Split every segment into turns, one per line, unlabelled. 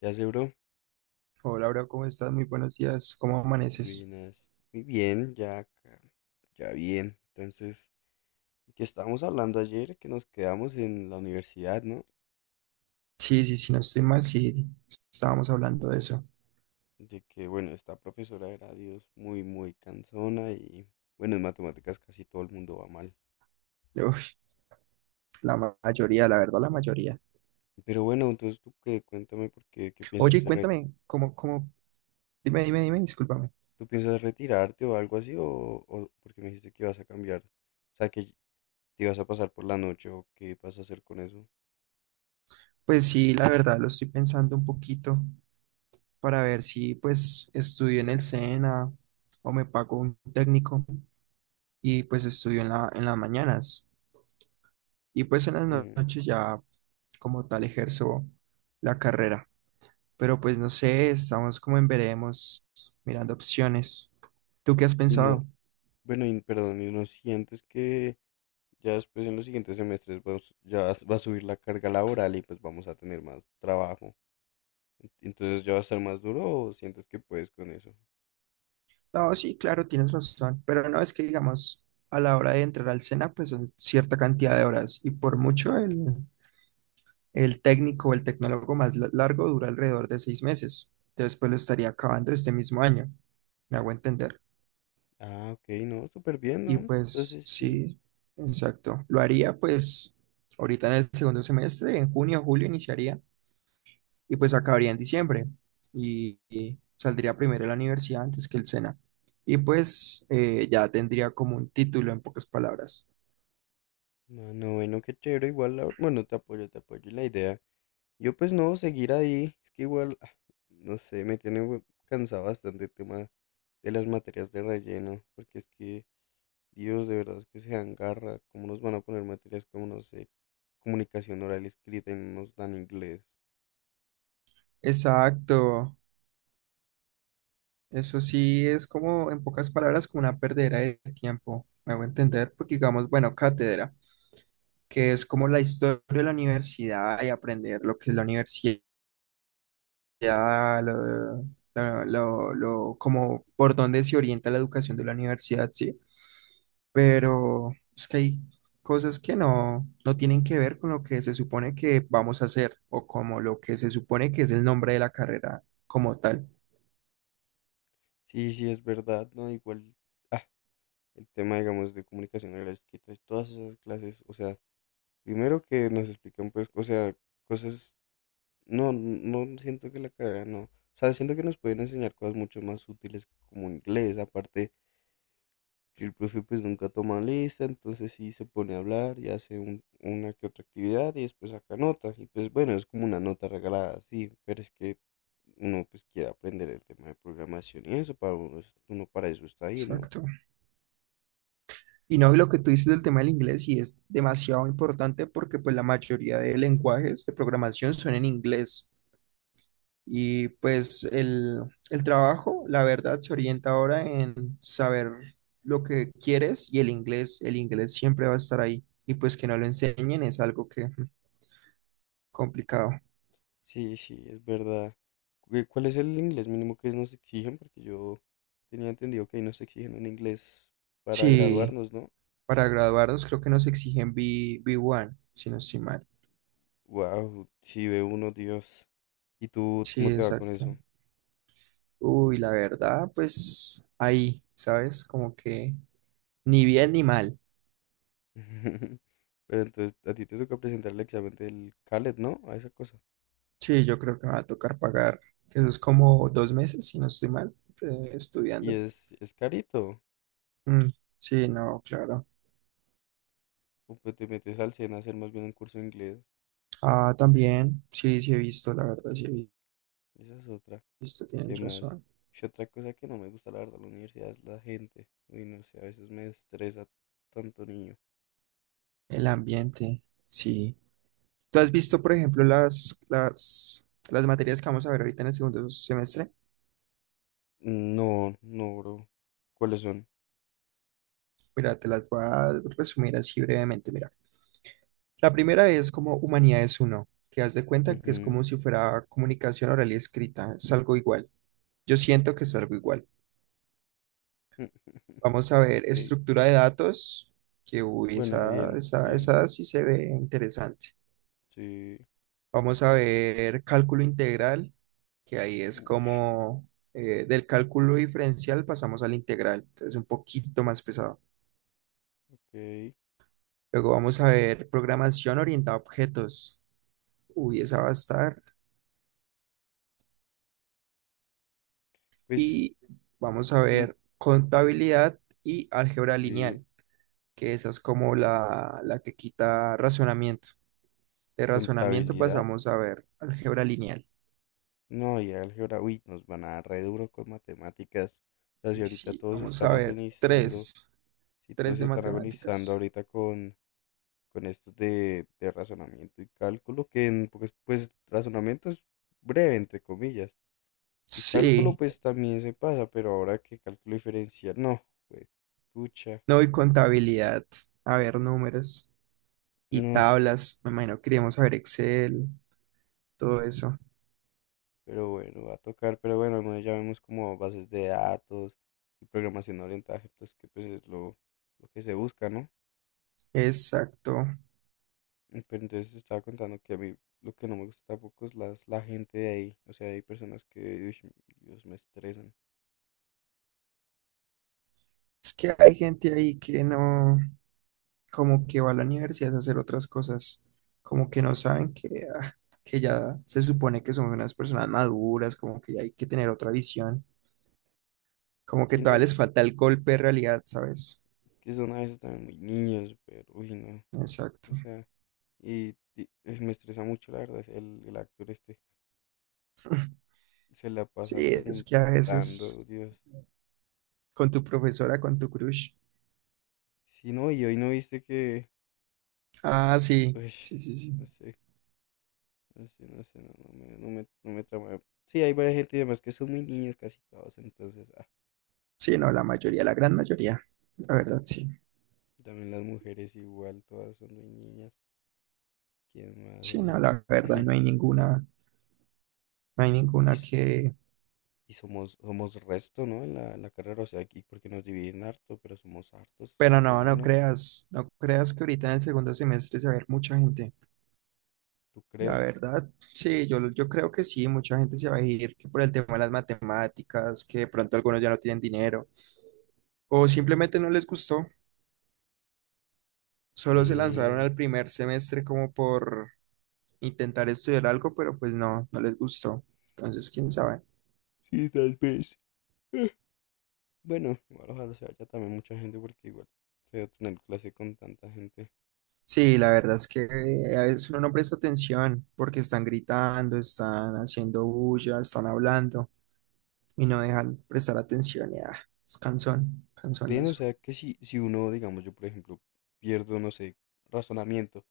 ¿Qué hace, bro?
Hola, bro, ¿cómo estás? Muy buenos días. ¿Cómo amaneces?
Buenas. Muy bien, ya acá. Ya bien. Entonces, que estábamos hablando ayer, que nos quedamos en la universidad, ¿no?
Sí, sí, sí, no estoy mal, sí, estábamos hablando de eso.
De que, bueno, esta profesora era, Dios, muy cansona y, bueno, en matemáticas casi todo el mundo va mal.
Uf, mayoría, la verdad, la mayoría.
Pero bueno, entonces tú qué, cuéntame por qué, qué piensas,
Oye, cuéntame, ¿cómo? Dime, dime, dime, discúlpame.
tú piensas retirarte o algo así, o porque me dijiste que ibas a cambiar, o sea, que te ibas a pasar por la noche o qué vas a hacer con eso.
Pues sí, la verdad, lo estoy pensando un poquito para ver si, pues, estudio en el SENA o me pago un técnico y, pues, estudio en las mañanas. Y, pues, en las
Mm.
noches ya, como tal, ejerzo la carrera. Pero pues no sé, estamos como en veremos, mirando opciones. ¿Tú qué has
Y no,
pensado?
bueno, y, perdón, y no sientes que ya después en los siguientes semestres ya va a subir la carga laboral y pues vamos a tener más trabajo. Entonces ya va a estar más duro o sientes que puedes con eso.
No, sí, claro, tienes razón, pero no es que digamos, a la hora de entrar al SENA, pues son cierta cantidad de horas y por mucho el técnico o el tecnólogo largo dura alrededor de 6 meses. Entonces, pues lo estaría acabando este mismo año, me hago entender.
Ah, ok, no, súper bien, ¿no?
Y pues
Entonces sí.
sí, exacto. Lo haría pues ahorita en el segundo semestre, en junio o julio iniciaría y pues acabaría en diciembre y saldría primero de la universidad antes que el SENA. Y pues ya tendría como un título en pocas palabras.
No, no, bueno, qué chévere, igual, bueno, te apoyo en la idea. Yo pues no, seguir ahí, es que igual, ah, no sé, me tiene cansado bastante el tema de las materias de relleno, porque es que Dios, de verdad que se dan garra. ¿Cómo nos van a poner materias como, no sé, comunicación oral y escrita y no nos dan inglés?
Exacto. Eso sí es como, en pocas palabras, como una perdera de tiempo. Me hago entender, porque digamos, bueno, cátedra, que es como la historia de la universidad y aprender lo que es la universidad, lo, como por dónde se orienta la educación de la universidad, sí, pero es que hay cosas que no, no tienen que ver con lo que se supone que vamos a hacer o como lo que se supone que es el nombre de la carrera como tal.
Sí, sí, es verdad, ¿no? Igual, ah, el tema, digamos, de comunicación oral y escrita, es todas esas clases, o sea, primero que nos explican, pues, o sea, cosas, no, no siento que la carrera, no. O sea, siento que nos pueden enseñar cosas mucho más útiles como inglés, aparte que el profe pues nunca toma lista, entonces sí se pone a hablar y hace una que otra actividad y después saca nota. Y pues bueno, es como una nota regalada, sí, pero es que uno pues quiere aprender el tema de programación y eso, para uno, uno para eso está ahí, ¿no?
Exacto. Y no, y lo que tú dices del tema del inglés, y es demasiado importante porque pues la mayoría de lenguajes de programación son en inglés. Y pues el trabajo, la verdad, se orienta ahora en saber lo que quieres y el inglés siempre va a estar ahí. Y pues que no lo enseñen es algo que mm, complicado.
Sí, sí, es verdad. ¿Cuál es el inglés mínimo que nos exigen? Porque yo tenía entendido que ahí nos exigen un inglés para
Sí,
graduarnos, ¿no?
para graduarnos creo que nos exigen B1, si no estoy mal.
Wow, sí ve uno, Dios. ¿Y tú
Sí,
cómo te va con
exacto.
eso?
Uy, la verdad, pues ahí, ¿sabes? Como que ni bien ni mal.
Pero entonces a ti te toca presentar el examen del CALET, ¿no? A esa cosa.
Sí, yo creo que me va a tocar pagar, que eso es como 2 meses, si no estoy mal,
Y
estudiando.
es carito.
Mm, sí, no, claro.
O pues te metes al SENA a hacer más bien un curso de inglés.
Ah, también, sí, sí he visto, la verdad, sí he
Esa es otra.
visto,
¿Qué
tienes
más?
razón.
Y otra cosa que no me gusta, la verdad, de la universidad es la gente. Uy, no sé, a veces me estresa tanto niño.
El ambiente, sí. ¿Tú has
que
visto, por
son-
ejemplo, las materias que vamos a ver ahorita en el segundo semestre?
No, no, bro. ¿Cuáles son?
Mira, te las voy a resumir así brevemente. Mira, la primera es como Humanidades uno, que haz de cuenta que es
Ujú.
como si fuera comunicación oral y escrita, es algo igual. Yo siento que es algo igual. Vamos a ver
Ok.
estructura de datos, que uy,
Bueno,
esa,
bien,
esa,
bien.
esa sí se ve interesante.
Sí.
Vamos a ver cálculo integral, que ahí es
Ush,
como del cálculo diferencial pasamos al integral, entonces un poquito más pesado.
ok.
Luego vamos a ver programación orientada a objetos. Uy, esa va a estar,
Pues,
y vamos a
mm,
ver contabilidad y álgebra
sí.
lineal, que esa es como la que quita razonamiento. De razonamiento
Contabilidad.
pasamos a ver álgebra lineal.
No, y álgebra, uy, nos van a dar re duro con matemáticas. O sea, si
Y
ahorita
sí,
todos
vamos
están
a ver
agonizando,
tres,
si
tres
todos
de
están agonizando
matemáticas.
ahorita con estos de razonamiento y cálculo, que en, pues, pues razonamiento es breve, entre comillas. Y cálculo,
Sí,
pues también se pasa, pero ahora que cálculo diferencial, no, pues, pucha,
no, y contabilidad, a ver números y
no,
tablas, me imagino que queríamos saber Excel, todo eso.
pero bueno, va a tocar, pero bueno, al menos ya vemos como bases de datos y programación orientada a objetos, que pues es lo que se busca, ¿no?
Exacto.
Mm. Pero entonces te estaba contando que a mí lo que no me gusta tampoco es las, la gente de ahí. O sea, hay personas que, uish, Dios, me estresan.
Es que hay gente ahí que no, como que va a la universidad a hacer otras cosas, como que no saben que, que ya se supone que son unas personas maduras, como que ya hay que tener otra visión, como que
Sí, no,
todavía
y
les
es
falta el golpe de realidad, ¿sabes?
que son a veces también muy niños, pero, uy, no. O
Exacto.
sea, y, uy, me estresa mucho, la verdad, el actor este. Se la
Sí,
pasa
es que a
preguntando,
veces
Dios.
con tu profesora, con tu crush.
Sí, no, y hoy no viste que,
Ah, sí,
uy,
sí, sí, sí.
no sé, no sé, no sé, no, no me trama. Sí, hay varias gente y demás que son muy niños casi todos, entonces, ah,
Sí, no, la mayoría, la gran mayoría, la verdad, sí.
también las mujeres igual, todas son muy niñas. ¿Quién más
Sí, no,
así?
la verdad, no hay ninguna, no hay
Y,
ninguna que...
y somos, somos resto, ¿no? En la, la carrera, o sea, aquí porque nos dividen harto, pero somos hartos a
Pero
la
no,
final,
no
¿no?
creas, no creas que ahorita en el segundo semestre se va a ver mucha gente.
¿Tú
La
crees?
verdad, sí, yo creo que sí, mucha gente se va a ir que por el tema de las matemáticas, que de pronto algunos ya no tienen dinero, o simplemente no les gustó, solo se lanzaron
Eh,
al primer semestre como por intentar estudiar algo, pero pues no, no les gustó. Entonces, quién sabe.
sí, tal vez. Eh, Bueno, igual ojalá se vaya también mucha gente porque igual feo tener clase con tanta gente.
Sí, la verdad es que a veces uno no presta atención porque están gritando, están haciendo bulla, están hablando y no dejan prestar atención. Ya, es cansón, cansón
Ven, o
eso.
sea, que si, si uno, digamos, yo por ejemplo, pierdo, no sé, razonamiento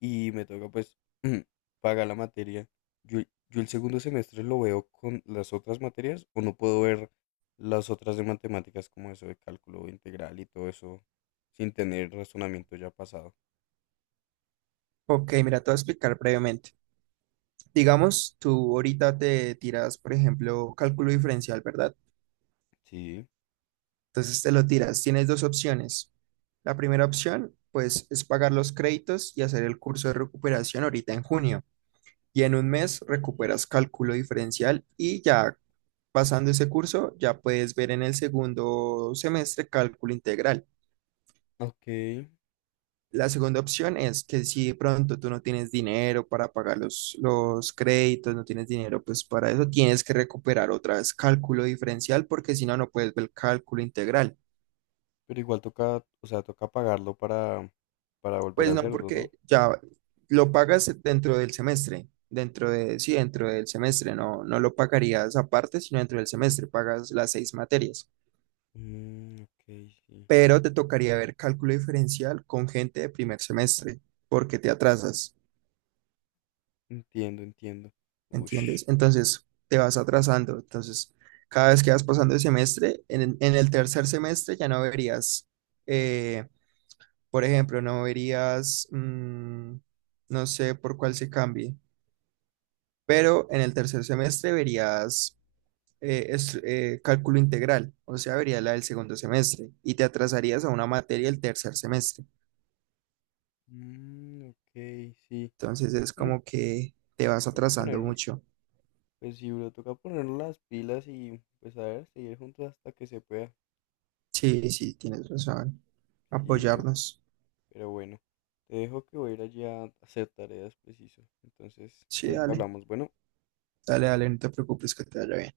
y me toca pues pagar la materia. Yo, yo el segundo semestre lo veo con las otras materias o no puedo ver las otras de matemáticas como eso de cálculo integral y todo eso sin tener razonamiento ya pasado.
Ok, mira, te voy a explicar brevemente. Digamos, tú ahorita te tiras, por ejemplo, cálculo diferencial, ¿verdad?
Sí,
Entonces te lo tiras. Tienes dos opciones. La primera opción, pues, es pagar los créditos y hacer el curso de recuperación ahorita en junio. Y en un mes recuperas cálculo diferencial y ya pasando ese curso, ya puedes ver en el segundo semestre cálculo integral.
ok,
La segunda opción es que si de pronto tú no tienes dinero para pagar los créditos, no tienes dinero, pues para eso tienes que recuperar otra vez cálculo diferencial porque si no, no puedes ver cálculo integral.
pero igual toca, o sea, toca pagarlo para volver
Pues
a
no,
hacerlo, ¿no?
porque ya lo pagas dentro del semestre, dentro de, sí, dentro del semestre, no, no lo pagarías aparte, sino dentro del semestre, pagas las seis materias.
Mm, ok, sí,
Pero te tocaría ver cálculo diferencial con gente de primer semestre porque te atrasas.
entiendo, entiendo. Ush.
¿Entiendes? Entonces te vas atrasando. Entonces, cada vez que vas pasando el semestre, en el tercer semestre ya no verías, eh, por ejemplo, no verías, mm, no sé por cuál se cambie, pero en el tercer semestre verías cálculo integral, o sea, verías la del segundo semestre y te atrasarías a una materia el tercer semestre.
Mm, ok, sí.
Entonces es
Mm,
como que te vas
toca
atrasando
ponerlos.
mucho.
Pues sí, bro, toca ponernos las pilas y pues a ver, seguir juntos hasta que se pueda.
Sí, sí, tienes razón.
Sí, bro,
Apoyarnos.
pero bueno, te dejo que voy a ir allá a hacer tareas preciso. Entonces,
Sí,
ahorita
dale.
hablamos. Bueno.
Dale, dale, no te preocupes, que te vaya bien.